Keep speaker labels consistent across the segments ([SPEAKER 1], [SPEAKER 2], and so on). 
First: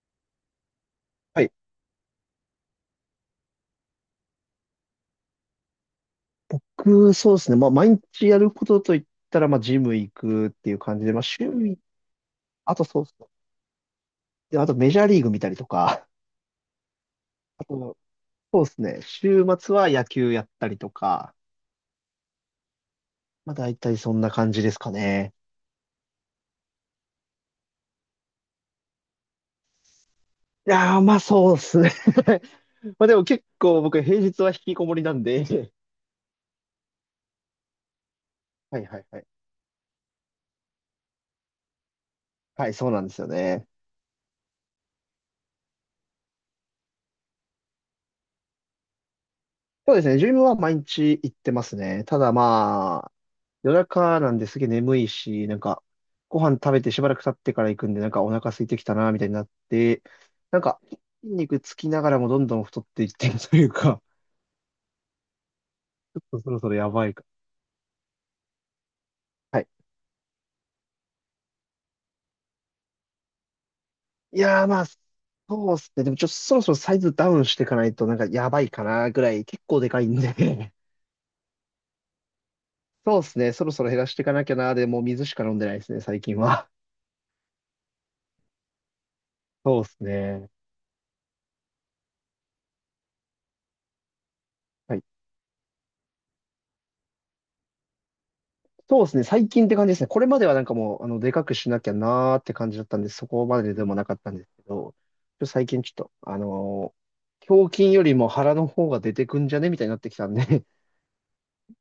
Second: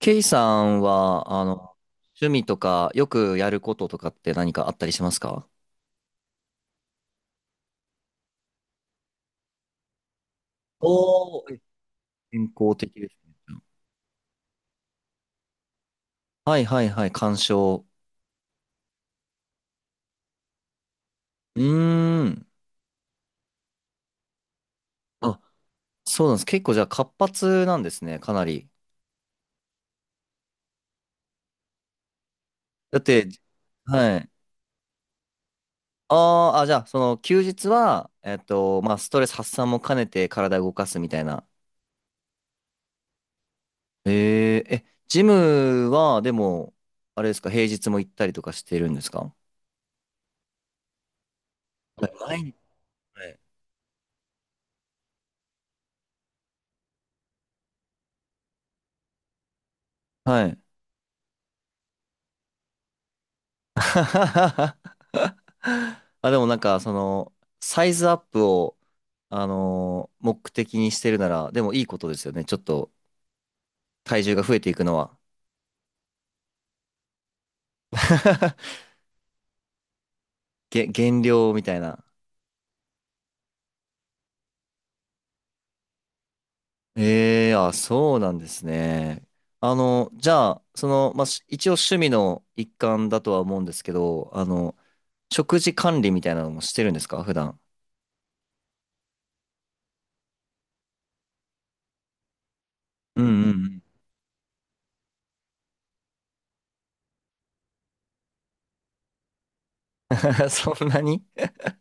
[SPEAKER 1] ケイさんは、
[SPEAKER 2] はい。
[SPEAKER 1] 趣味とか、よくやることとかって何かあったりしますか？
[SPEAKER 2] 僕、そうですね。まあ、毎日やることといったら、まあ、ジム行くっていう感じで、まあ、
[SPEAKER 1] おお
[SPEAKER 2] 週
[SPEAKER 1] ー、
[SPEAKER 2] に、
[SPEAKER 1] 健康
[SPEAKER 2] あと
[SPEAKER 1] 的
[SPEAKER 2] そう
[SPEAKER 1] で
[SPEAKER 2] で
[SPEAKER 1] す
[SPEAKER 2] すね。
[SPEAKER 1] ね。
[SPEAKER 2] で、あとメジャーリーグ見たりとか、
[SPEAKER 1] はいはいはい、鑑
[SPEAKER 2] あ
[SPEAKER 1] 賞。
[SPEAKER 2] と、そうですね。週末は野球やったりとか、
[SPEAKER 1] うーん。
[SPEAKER 2] まあ、大体そんな感じですかね。
[SPEAKER 1] あ、そうなんです。結構じゃあ活発なんですね、かなり。
[SPEAKER 2] いやー、まあ、そうですね。
[SPEAKER 1] だっ
[SPEAKER 2] まあ、でも
[SPEAKER 1] て、
[SPEAKER 2] 結構僕、
[SPEAKER 1] は
[SPEAKER 2] 平
[SPEAKER 1] い。
[SPEAKER 2] 日は引きこもりなんで、
[SPEAKER 1] あーあ、じゃあ、その休日は、
[SPEAKER 2] はい
[SPEAKER 1] まあ、
[SPEAKER 2] はい
[SPEAKER 1] スト
[SPEAKER 2] は
[SPEAKER 1] レ
[SPEAKER 2] い。
[SPEAKER 1] ス発散も兼ねて体動かすみたいな。
[SPEAKER 2] はい、そうなんですよね。
[SPEAKER 1] ジムは、でも、あれですか、平日も行ったりとかしてるんですか？
[SPEAKER 2] そうですね。ジムは毎日行ってます
[SPEAKER 1] は
[SPEAKER 2] ね。
[SPEAKER 1] い、
[SPEAKER 2] ただ
[SPEAKER 1] 毎日。
[SPEAKER 2] ま夜中なんですげえ眠いし、なんか、ご飯食べてしばらく経ってから行くんで、なんかお腹空いてきたな、みたいになって、
[SPEAKER 1] は
[SPEAKER 2] なん
[SPEAKER 1] い。
[SPEAKER 2] か、筋肉つきながらもどんどん太っていってるというか、
[SPEAKER 1] あ、
[SPEAKER 2] ちょ
[SPEAKER 1] で
[SPEAKER 2] っと
[SPEAKER 1] も
[SPEAKER 2] そ
[SPEAKER 1] な
[SPEAKER 2] ろ
[SPEAKER 1] ん
[SPEAKER 2] そろ
[SPEAKER 1] か、
[SPEAKER 2] や
[SPEAKER 1] そ
[SPEAKER 2] ばいか。
[SPEAKER 1] の、サイズアップを、
[SPEAKER 2] はい。
[SPEAKER 1] 目的にしてるなら、でもいいことですよね。ちょっと体重
[SPEAKER 2] い
[SPEAKER 1] が増え
[SPEAKER 2] やー
[SPEAKER 1] てい
[SPEAKER 2] ま
[SPEAKER 1] く
[SPEAKER 2] あ、
[SPEAKER 1] の
[SPEAKER 2] そ
[SPEAKER 1] は。
[SPEAKER 2] うっすね。でもちょっとそろそろサイズダウンしていかないと、なんかやば いかな、ぐらい、結構でかいんで。
[SPEAKER 1] 減量みたいな。
[SPEAKER 2] そうっすね。そろそろ減らしていかなきゃな、でもう水しか飲んでないですね、最近は。
[SPEAKER 1] ええ、あ、そうなんですね。
[SPEAKER 2] そうっす
[SPEAKER 1] じゃ
[SPEAKER 2] ね。
[SPEAKER 1] あ、まあ、一応趣味の一環だとは思うんですけど、
[SPEAKER 2] はい、
[SPEAKER 1] 食事管理みたいなのもしてるんですか、普段。
[SPEAKER 2] そうですね。最近って感じですね。これまではなんかもう、あの、でかくしなきゃなーって感じだったんで、
[SPEAKER 1] う
[SPEAKER 2] そ
[SPEAKER 1] ん
[SPEAKER 2] こ
[SPEAKER 1] う
[SPEAKER 2] まで
[SPEAKER 1] ん
[SPEAKER 2] でもなかったんですけど、最近ちょっと、あのー胸筋よりも腹の方が出てくんじゃねみたいになってきたん
[SPEAKER 1] うん。
[SPEAKER 2] で、
[SPEAKER 1] そんなに、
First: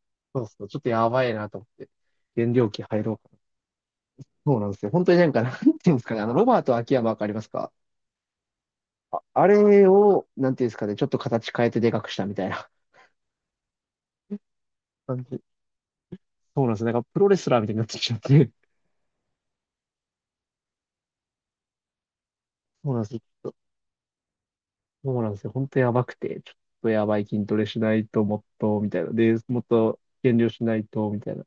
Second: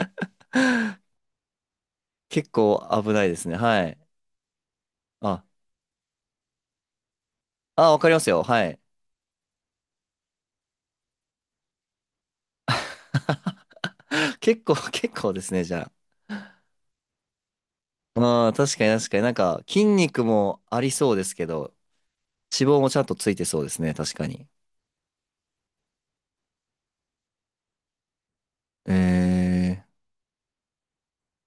[SPEAKER 2] そうそう、ちょっとやばいなと思って、
[SPEAKER 1] 結
[SPEAKER 2] 減量
[SPEAKER 1] 構
[SPEAKER 2] 期入
[SPEAKER 1] 危
[SPEAKER 2] ろう
[SPEAKER 1] ないで
[SPEAKER 2] か。
[SPEAKER 1] すね。はい。
[SPEAKER 2] そうなんですよ。本当になんか、
[SPEAKER 1] あ、
[SPEAKER 2] なんていうんですかね、あの、ロバート秋山わかりますか？
[SPEAKER 1] あ、わかりますよ。はい。
[SPEAKER 2] あ、あれを、なんていうんですかね、ちょっと形変えてでかくしたみたいな
[SPEAKER 1] 結構、結
[SPEAKER 2] 感
[SPEAKER 1] 構で
[SPEAKER 2] じ。
[SPEAKER 1] すね、じゃあ。
[SPEAKER 2] そうなんですね。なんかプロレスラーみたいになってきちゃっ
[SPEAKER 1] あ
[SPEAKER 2] て、
[SPEAKER 1] あ、確かに確かになんか筋肉もありそうですけど、脂肪も
[SPEAKER 2] そう
[SPEAKER 1] ち
[SPEAKER 2] なん
[SPEAKER 1] ゃん
[SPEAKER 2] で
[SPEAKER 1] とつい
[SPEAKER 2] す、
[SPEAKER 1] てそうですね、確かに。
[SPEAKER 2] そうなんですよ。本当やばくて、ちょっとやばい筋トレしないともっと、みたいな。で、もっ
[SPEAKER 1] え
[SPEAKER 2] と減量しないと、みたいな。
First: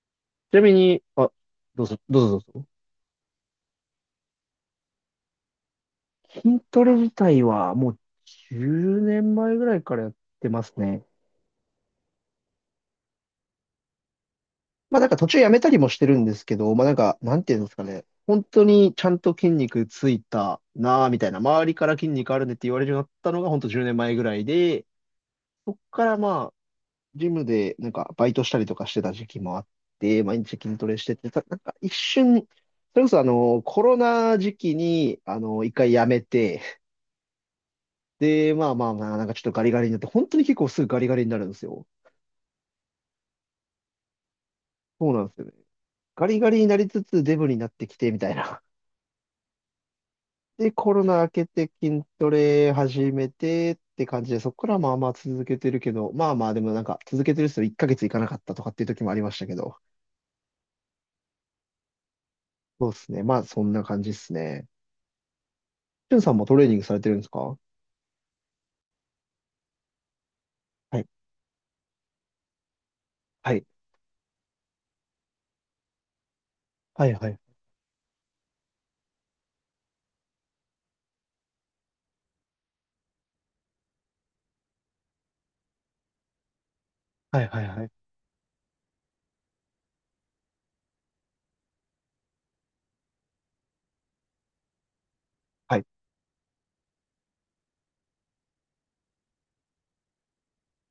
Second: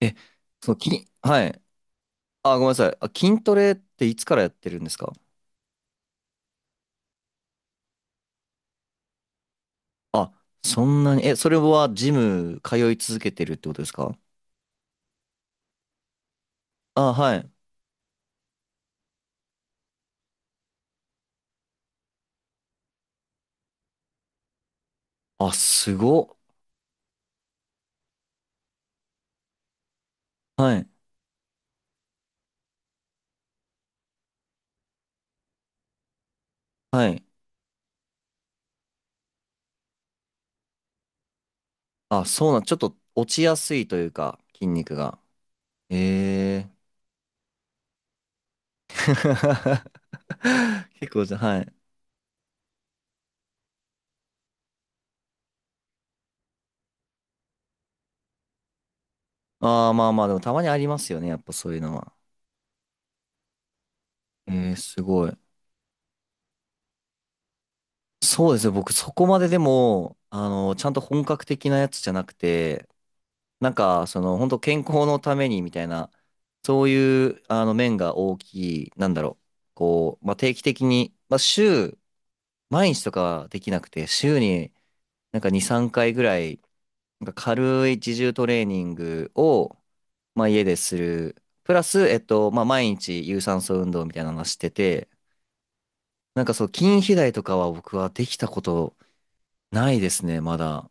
[SPEAKER 1] ー、え、
[SPEAKER 2] ちな
[SPEAKER 1] そ
[SPEAKER 2] み
[SPEAKER 1] う、
[SPEAKER 2] に、あ、
[SPEAKER 1] はい。
[SPEAKER 2] どうぞ、どうぞ
[SPEAKER 1] あ、
[SPEAKER 2] ど
[SPEAKER 1] ご
[SPEAKER 2] う
[SPEAKER 1] め
[SPEAKER 2] ぞ。
[SPEAKER 1] んなさい。あ、筋トレっていつからやってるんですか？
[SPEAKER 2] 筋トレ自体はもう10年前ぐらいからやっ
[SPEAKER 1] あ、
[SPEAKER 2] てます
[SPEAKER 1] そん
[SPEAKER 2] ね。
[SPEAKER 1] なに、え、それはジム通い続けてるってことですか？
[SPEAKER 2] まあなんか途中やめたりもしてるんですけど、まあなん
[SPEAKER 1] あ、
[SPEAKER 2] か、
[SPEAKER 1] は
[SPEAKER 2] なん
[SPEAKER 1] い。
[SPEAKER 2] ていうんですかね。本当にちゃんと筋肉ついたなぁ、みたいな。周りから筋肉あるねって言われるようになったのが本当10年前ぐらいで、
[SPEAKER 1] あ、
[SPEAKER 2] そっ
[SPEAKER 1] す
[SPEAKER 2] から
[SPEAKER 1] ごっ。
[SPEAKER 2] まあジムでなんかバイトしたりとかしてた時期もあって、毎日
[SPEAKER 1] は
[SPEAKER 2] 筋ト
[SPEAKER 1] い。
[SPEAKER 2] レしてて、たなんか一瞬、それこそあの、コロナ時期に、あの、一回やめて、
[SPEAKER 1] はい。
[SPEAKER 2] で、まあ、なんかちょっとガリガリになって、本当に結構すぐガリガリになるんですよ。
[SPEAKER 1] あ、そうなん、ちょっと落ちやすいというか、筋肉
[SPEAKER 2] そう
[SPEAKER 1] が。
[SPEAKER 2] なんですよね。ガリガリ
[SPEAKER 1] え
[SPEAKER 2] に
[SPEAKER 1] え
[SPEAKER 2] なりつつデブになってきて、みたいな。
[SPEAKER 1] ー。
[SPEAKER 2] で、コ ロ
[SPEAKER 1] 結
[SPEAKER 2] ナ
[SPEAKER 1] 構
[SPEAKER 2] 明
[SPEAKER 1] じゃ、
[SPEAKER 2] け
[SPEAKER 1] は
[SPEAKER 2] て
[SPEAKER 1] い。
[SPEAKER 2] 筋トレ始めてって感じで、そこからまあまあ続けてるけど、まあまあでもなんか続けてる人1ヶ月いかなかったとかっていう時もありましたけど、
[SPEAKER 1] ああ、まあまあ、でもたまにありますよね。やっぱそういうのは。
[SPEAKER 2] そうですね。まあそんな感じです
[SPEAKER 1] え
[SPEAKER 2] ね。
[SPEAKER 1] ー、すごい。
[SPEAKER 2] しゅんさんもトレーニングされてるんですか？は
[SPEAKER 1] そうですね。僕、そこまででも、ちゃんと
[SPEAKER 2] い。
[SPEAKER 1] 本格的なやつじゃなくて、
[SPEAKER 2] はい。
[SPEAKER 1] なんか、本当健康のためにみたいな、そう
[SPEAKER 2] はい。
[SPEAKER 1] い
[SPEAKER 2] はい。
[SPEAKER 1] う、面が大きい、なんだろう。こう、まあ、定期的に、まあ、毎日とかはできなくて、週になんか2、3回ぐらい、なんか
[SPEAKER 2] はいはいは
[SPEAKER 1] 軽
[SPEAKER 2] い。
[SPEAKER 1] い自重トレーニングを、まあ、家でする。プラス、まあ、毎日有酸素運動みたいなのはしてて、
[SPEAKER 2] はい。
[SPEAKER 1] なんかそう、筋肥大とかは僕はできたことないですね、まだ。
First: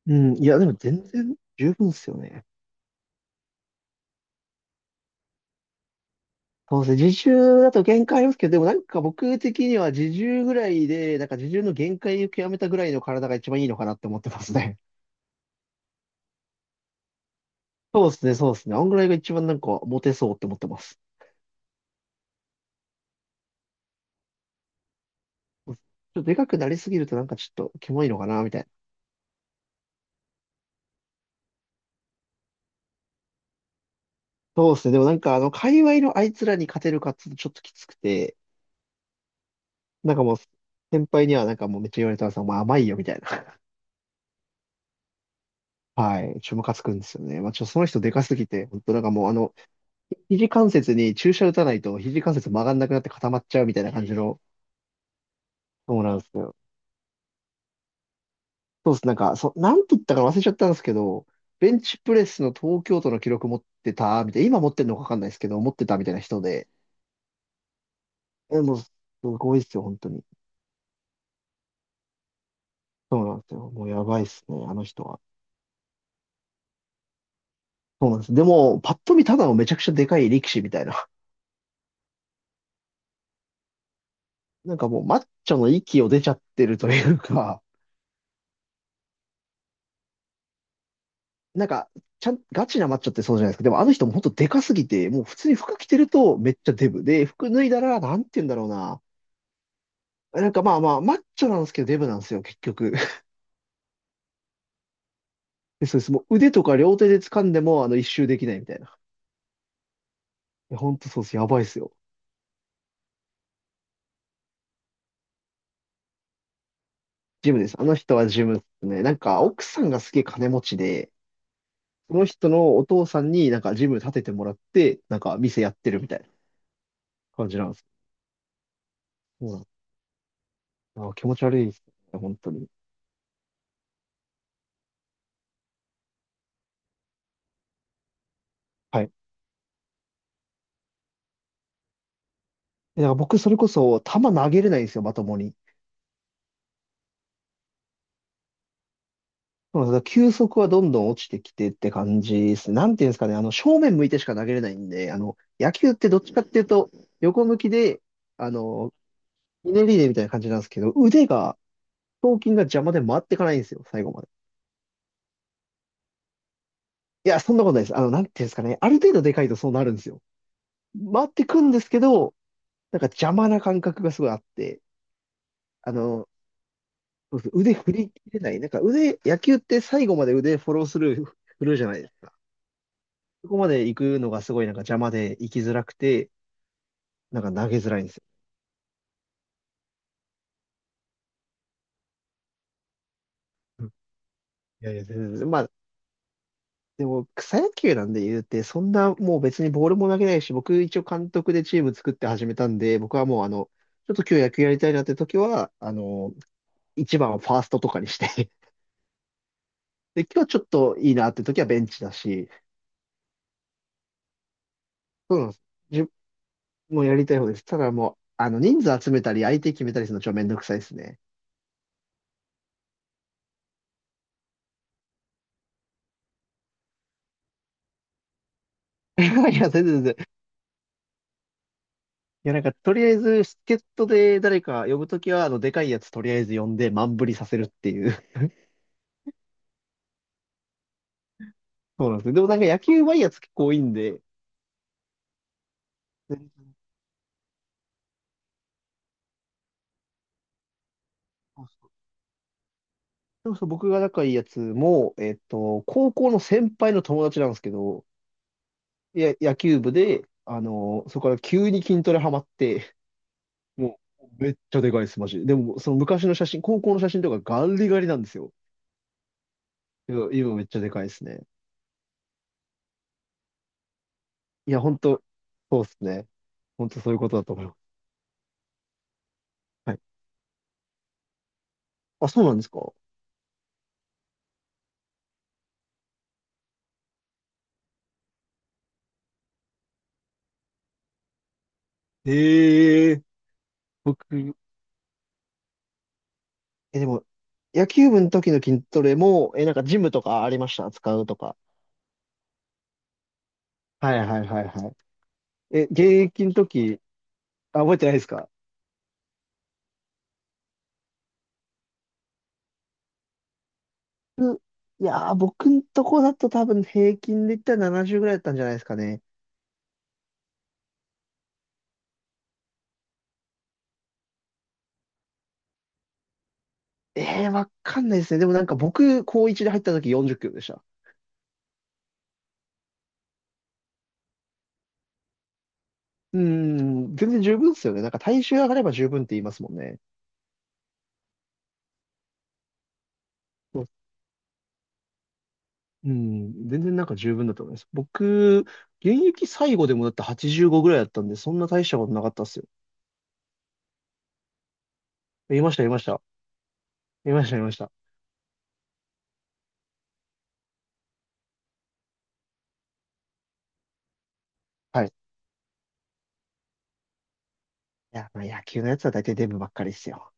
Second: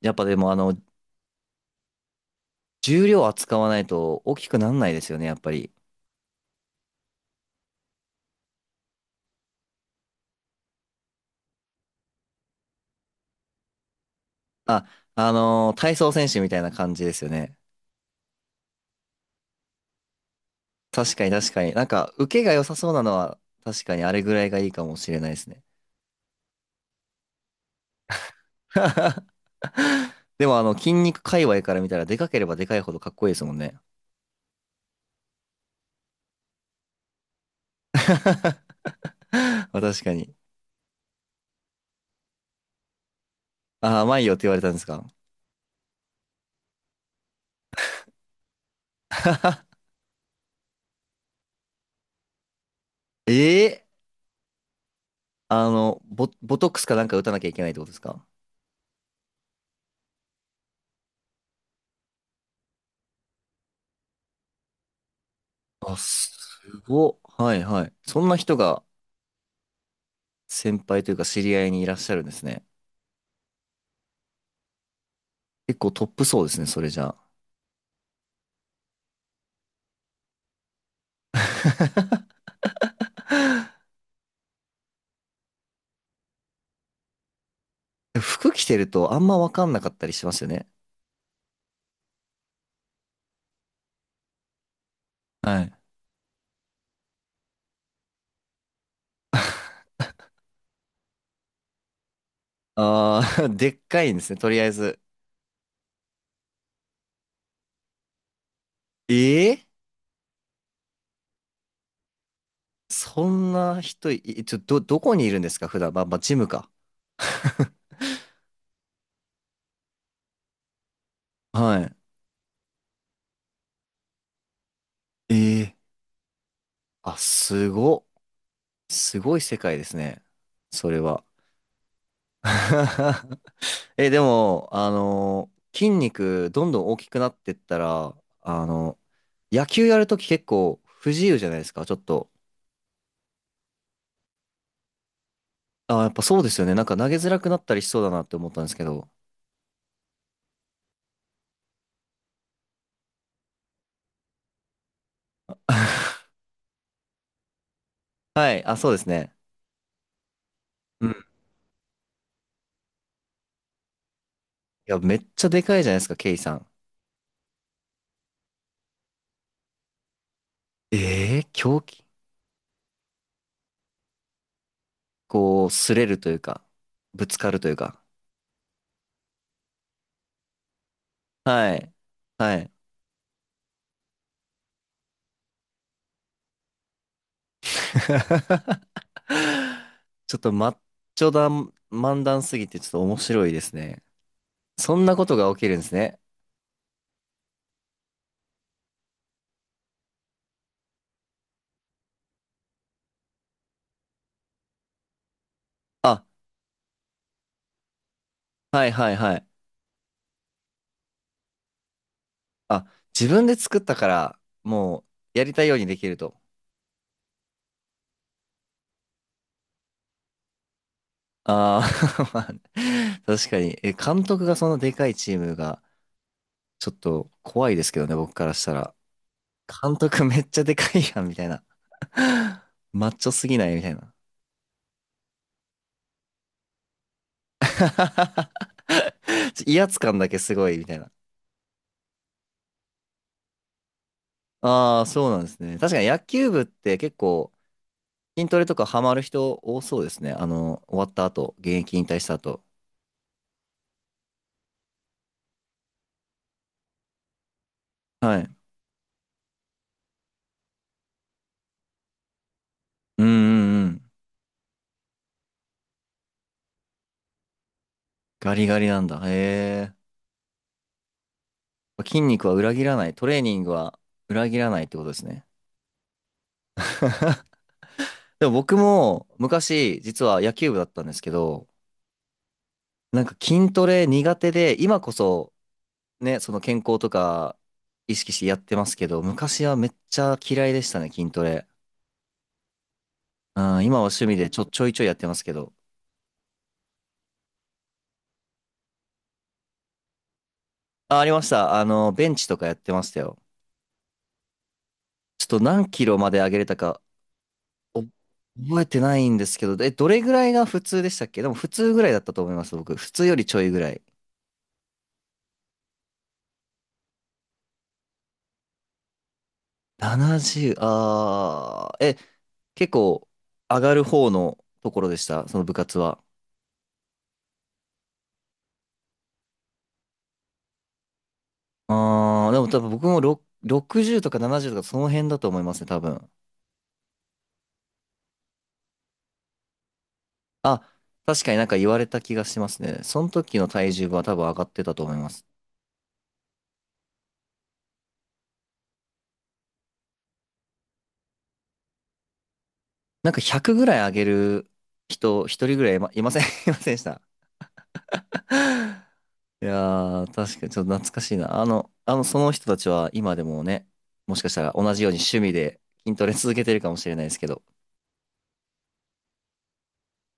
[SPEAKER 1] や
[SPEAKER 2] う
[SPEAKER 1] っぱ
[SPEAKER 2] ん。
[SPEAKER 1] で
[SPEAKER 2] い
[SPEAKER 1] も
[SPEAKER 2] や、でも全然十分ですよね。
[SPEAKER 1] 重量扱わないと大きくなんないですよね、やっぱり。
[SPEAKER 2] そうですね。自重だと限界ありますけど、でもなんか僕的には自重ぐらいで、なんか自重の限界を極めたぐらいの体が一番いいのかなって思ってますね。
[SPEAKER 1] あ、体操選手みたいな感じですよね。
[SPEAKER 2] そうですね。そうですね。あんぐらいが一番なんかモテそうって思ってます。
[SPEAKER 1] 確かに確かに。なんか、受けが良さそうなのは、確かにあれぐらいがいいかもしれないですね。
[SPEAKER 2] ちょっとでかくなりすぎるとなんかちょっとキモいのかなみたいな。
[SPEAKER 1] でも筋肉界隈から見たら、でかければでかいほどかっこいいですもんね。
[SPEAKER 2] そうですね。でもなんかあの、界隈のあいつらに勝てるかっていうとちょっときつくて、
[SPEAKER 1] まあ確か
[SPEAKER 2] なんかも
[SPEAKER 1] に。
[SPEAKER 2] う先輩にはなんかもうめっちゃ言われたんですよ。お前甘いよみたいな。
[SPEAKER 1] あ、甘いよって言われたんですか。
[SPEAKER 2] はい。ちょ、ムカつくんですよね。まあ、ちょ、その人でかすぎて、本当なんかもうあの、肘関節に注射打たないと肘関節曲がんなくなって固まっちゃうみた
[SPEAKER 1] え
[SPEAKER 2] い
[SPEAKER 1] え、
[SPEAKER 2] な感じの、そうなんですよ。
[SPEAKER 1] ボトックスかなんか打たなきゃいけないってことですか？
[SPEAKER 2] そうです。なんて言ったか忘れちゃったんですけど、ベンチプレスの東京都の記録持ってた、みたいな、今持ってるのかわかんないですけど、持って
[SPEAKER 1] あ、
[SPEAKER 2] たみたいな
[SPEAKER 1] す
[SPEAKER 2] 人で、
[SPEAKER 1] ごっ。はいはい。そんな人
[SPEAKER 2] え、もう、
[SPEAKER 1] が
[SPEAKER 2] すごいですよ、本当に。
[SPEAKER 1] 先輩というか知り合いにいらっしゃるんですね。
[SPEAKER 2] そうなんですよ。もうやばいっすね、あの人は。
[SPEAKER 1] 結構トップそうですね、それじゃ
[SPEAKER 2] そうなんです。でも、パッと見ただのめちゃくちゃでかい力士みたいな。
[SPEAKER 1] あ。
[SPEAKER 2] なんかもう、マッチョの域を出ちゃってるというか、
[SPEAKER 1] 服着てるとあんまわかんなかったりしますよね。
[SPEAKER 2] なんか、ちゃん、ガチなマッチョってそうじゃないですか。でもあの人も本当でかすぎて、もう普通に
[SPEAKER 1] はい。
[SPEAKER 2] 服着てるとめっちゃデブ。で、服脱いだら、なんて言うんだろうな。なんかまあまあ、マッチョなんですけどデブなんですよ、結局。
[SPEAKER 1] ああ、でっかいんですね、とりあえず。
[SPEAKER 2] で、そうです。もう腕とか両手で掴んでも、あの、一周できないみたいな。
[SPEAKER 1] ええ、
[SPEAKER 2] いや、本当そうです。やばいですよ。
[SPEAKER 1] そんな人い、いちょ、ど、どこにいるんですか、普段。まあ、まあ、ジムか。
[SPEAKER 2] ジムで す。あの人はジムですね。なんか、奥さんがすげえ金持ちで、
[SPEAKER 1] はい。
[SPEAKER 2] その人のお父さんになんかジム建ててもらって、なんか店や
[SPEAKER 1] ええ、
[SPEAKER 2] ってるみたいな
[SPEAKER 1] あ、
[SPEAKER 2] 感じな
[SPEAKER 1] す
[SPEAKER 2] んです。
[SPEAKER 1] ごっ。すごい
[SPEAKER 2] そう
[SPEAKER 1] 世
[SPEAKER 2] なんで
[SPEAKER 1] 界で
[SPEAKER 2] す。
[SPEAKER 1] すね。それ
[SPEAKER 2] あー、
[SPEAKER 1] は。
[SPEAKER 2] 気持ち悪いですね。本当に。
[SPEAKER 1] え、でも、筋肉どんどん大きくなってったら、あの
[SPEAKER 2] はい。
[SPEAKER 1] 野球やるとき結構不自由じゃないですか、ちょっと。
[SPEAKER 2] えだから僕、それこそ、球投げれないんですよ、まともに。
[SPEAKER 1] あ、やっぱそうですよね。なんか投げづらくなったりしそうだなって思ったんですけど。
[SPEAKER 2] そうなんです、だから球速はどんどん落ちてきてって感じですね。なんていうんですかね、あの、正面向いてしか投げれないんで、あの、野球ってどっちかっていうと、横向きで、あ
[SPEAKER 1] はい、あ、そう
[SPEAKER 2] の、
[SPEAKER 1] ですね。
[SPEAKER 2] ひねりでみたいな感じなんですけど、
[SPEAKER 1] うん。い
[SPEAKER 2] 腕が、頭筋が邪魔で回ってかないんですよ、最後まで。
[SPEAKER 1] や、めっちゃでかいじゃないですか、ケイさん。
[SPEAKER 2] いや、そんなことないです。あの、なんていうんですかね、ある程度でかいとそうなるんですよ。回っ
[SPEAKER 1] ええ、
[SPEAKER 2] てくんで
[SPEAKER 1] 狂
[SPEAKER 2] すけ
[SPEAKER 1] 気、
[SPEAKER 2] ど、なんか邪魔な感覚がすごいあって、
[SPEAKER 1] こう、
[SPEAKER 2] あ
[SPEAKER 1] 擦れる
[SPEAKER 2] の、
[SPEAKER 1] というか、ぶつ
[SPEAKER 2] そうで
[SPEAKER 1] か
[SPEAKER 2] す、
[SPEAKER 1] るとい
[SPEAKER 2] 腕
[SPEAKER 1] う
[SPEAKER 2] 振
[SPEAKER 1] か。
[SPEAKER 2] り切れない。なんか腕、野球って最後まで腕フォロースルー振
[SPEAKER 1] は
[SPEAKER 2] るじゃ
[SPEAKER 1] い。
[SPEAKER 2] ないですか。
[SPEAKER 1] はい。
[SPEAKER 2] そこまで行くのがすごいなんか邪魔で行きづらくて、なんか投げづらいんですよ。
[SPEAKER 1] ちょっとマッチョだ、漫談すぎてちょっと面白いです
[SPEAKER 2] うん。い
[SPEAKER 1] ね。
[SPEAKER 2] や
[SPEAKER 1] そ
[SPEAKER 2] い
[SPEAKER 1] ん
[SPEAKER 2] や、
[SPEAKER 1] な
[SPEAKER 2] 全
[SPEAKER 1] こ
[SPEAKER 2] 然
[SPEAKER 1] と
[SPEAKER 2] 全
[SPEAKER 1] が
[SPEAKER 2] 然ま
[SPEAKER 1] 起き
[SPEAKER 2] あ、
[SPEAKER 1] るんですね。
[SPEAKER 2] でも草野球なんで言うて、そんなもう別にボールも投げないし、僕一応監督でチーム作って始めたんで、僕はもうあの、ちょっと今日野球やりたいなって時は、あ
[SPEAKER 1] あ、
[SPEAKER 2] の、一番をファーストとかにして、
[SPEAKER 1] はいはいはい。
[SPEAKER 2] で、今日ちょっといいなって時はベンチだし、
[SPEAKER 1] あ、自分で作ったから、もう
[SPEAKER 2] そう
[SPEAKER 1] や
[SPEAKER 2] なん
[SPEAKER 1] り
[SPEAKER 2] です。
[SPEAKER 1] たいようにで
[SPEAKER 2] じ
[SPEAKER 1] き
[SPEAKER 2] ゅ
[SPEAKER 1] ると。
[SPEAKER 2] もうやりたい方です。ただもう、あの、人数集めたり、相手決めたりするのちょっとめんどくさいですね。
[SPEAKER 1] ああ、 まあね、確かに。え、監督がそのでかいチームが、ちょっと怖いですけどね、僕からしたら。
[SPEAKER 2] いや、全
[SPEAKER 1] 監
[SPEAKER 2] 然全
[SPEAKER 1] 督めっちゃでかいやん、みたいな。
[SPEAKER 2] いや、なん か、とり
[SPEAKER 1] マ
[SPEAKER 2] あ
[SPEAKER 1] ッ
[SPEAKER 2] え
[SPEAKER 1] チョ
[SPEAKER 2] ず、
[SPEAKER 1] すぎない、
[SPEAKER 2] 助っ
[SPEAKER 1] みたい
[SPEAKER 2] 人
[SPEAKER 1] な。
[SPEAKER 2] で誰か呼ぶときは、あの、でかいやつとりあえず呼んで、満振りさせるっていう。
[SPEAKER 1] 威圧感だけすごい、みたいな。
[SPEAKER 2] そうなんですね。でもなんか、野球はいやつ結構多いんで、
[SPEAKER 1] ああ、そうなんですね。確かに野
[SPEAKER 2] 全
[SPEAKER 1] 球部っ
[SPEAKER 2] 然。
[SPEAKER 1] て結構、筋トレとかハマる人多そうですね。終わった後、
[SPEAKER 2] そう
[SPEAKER 1] 現
[SPEAKER 2] そ
[SPEAKER 1] 役
[SPEAKER 2] う、
[SPEAKER 1] 引退した後。
[SPEAKER 2] でもそう僕が仲いいやつも、えっと、高校の先輩の友達なんですけど、
[SPEAKER 1] はい。
[SPEAKER 2] いや、野球部で、あの、そこから急に筋トレハマって、
[SPEAKER 1] うんうんう
[SPEAKER 2] も
[SPEAKER 1] ん。
[SPEAKER 2] う、めっちゃでかいです、マジで。でも、その昔の写真、高校の写真とかガリガリなんです
[SPEAKER 1] ガ
[SPEAKER 2] よ。
[SPEAKER 1] リガリなんだ。へえ。
[SPEAKER 2] いや今めっちゃでかいですね。
[SPEAKER 1] 筋肉は裏切らない。トレーニングは裏切ら
[SPEAKER 2] い
[SPEAKER 1] な
[SPEAKER 2] や、
[SPEAKER 1] いって
[SPEAKER 2] 本
[SPEAKER 1] ことで
[SPEAKER 2] 当
[SPEAKER 1] すね。
[SPEAKER 2] そうですね。本当そういうことだと思います。
[SPEAKER 1] でも僕も
[SPEAKER 2] はい。
[SPEAKER 1] 昔、実は野球部だったんですけど、
[SPEAKER 2] あ、そうなんですか？
[SPEAKER 1] なんか筋トレ苦手で、今こそね、その健康とか意識してやってますけど、昔はめっちゃ嫌いでしたね、筋トレ。
[SPEAKER 2] ええ。
[SPEAKER 1] うん、今は趣味で
[SPEAKER 2] 僕、
[SPEAKER 1] ちょいちょいやってますけど。
[SPEAKER 2] え、でも、野球部の時の筋トレも、え、なんかジムとかありました、使
[SPEAKER 1] あ、あ
[SPEAKER 2] う
[SPEAKER 1] り
[SPEAKER 2] と
[SPEAKER 1] まし
[SPEAKER 2] か。
[SPEAKER 1] た。ベンチとかやってましたよ。
[SPEAKER 2] はいはいはいは
[SPEAKER 1] ちょっと
[SPEAKER 2] い。え、
[SPEAKER 1] 何
[SPEAKER 2] 現
[SPEAKER 1] キロまで
[SPEAKER 2] 役
[SPEAKER 1] 上
[SPEAKER 2] の
[SPEAKER 1] げれたか
[SPEAKER 2] 時、あ、覚え
[SPEAKER 1] お
[SPEAKER 2] てないですか？
[SPEAKER 1] 覚えてないんですけど、どれぐらいが普通でしたっけ？でも普通ぐらいだったと思います、僕。普通よりちょいぐらい。
[SPEAKER 2] ういやー、僕んとこだと多分平均で言ったら70ぐらいだったんじゃないですかね。
[SPEAKER 1] 70、結構上がる方のところでした、その部活は。
[SPEAKER 2] えー、わかんないですね。でもなんか僕、高1で入った時40キロでした。
[SPEAKER 1] でも多分僕もろ60とか70とかその辺だと思いますね、多分。
[SPEAKER 2] うーん、全然十分ですよね。なんか体重上がれば十分って言いますもんね。
[SPEAKER 1] あ、確かになんか言われた気がしますね。その時の体重は多分上がってたと思います。
[SPEAKER 2] うん、全然なんか十分だと思います。僕、現役最後でもだって85ぐらいだったんで、そんな大したことなかったっすよ。
[SPEAKER 1] なんか100ぐらい上げる人、
[SPEAKER 2] 言い
[SPEAKER 1] 一
[SPEAKER 2] ま
[SPEAKER 1] 人
[SPEAKER 2] し
[SPEAKER 1] ぐ
[SPEAKER 2] た、言
[SPEAKER 1] ら
[SPEAKER 2] い
[SPEAKER 1] い
[SPEAKER 2] まし
[SPEAKER 1] い
[SPEAKER 2] た。
[SPEAKER 1] ません、 いませんでした。
[SPEAKER 2] 言いました、言いました。
[SPEAKER 1] いやー、確かにちょっと懐かしいな。その人たちは今でもね、もしかしたら同じ
[SPEAKER 2] はい。
[SPEAKER 1] よう
[SPEAKER 2] い
[SPEAKER 1] に趣味で筋トレ続けてるかもしれないですけど、
[SPEAKER 2] や、まあ野球のやつは大体デブばっかりっすよ。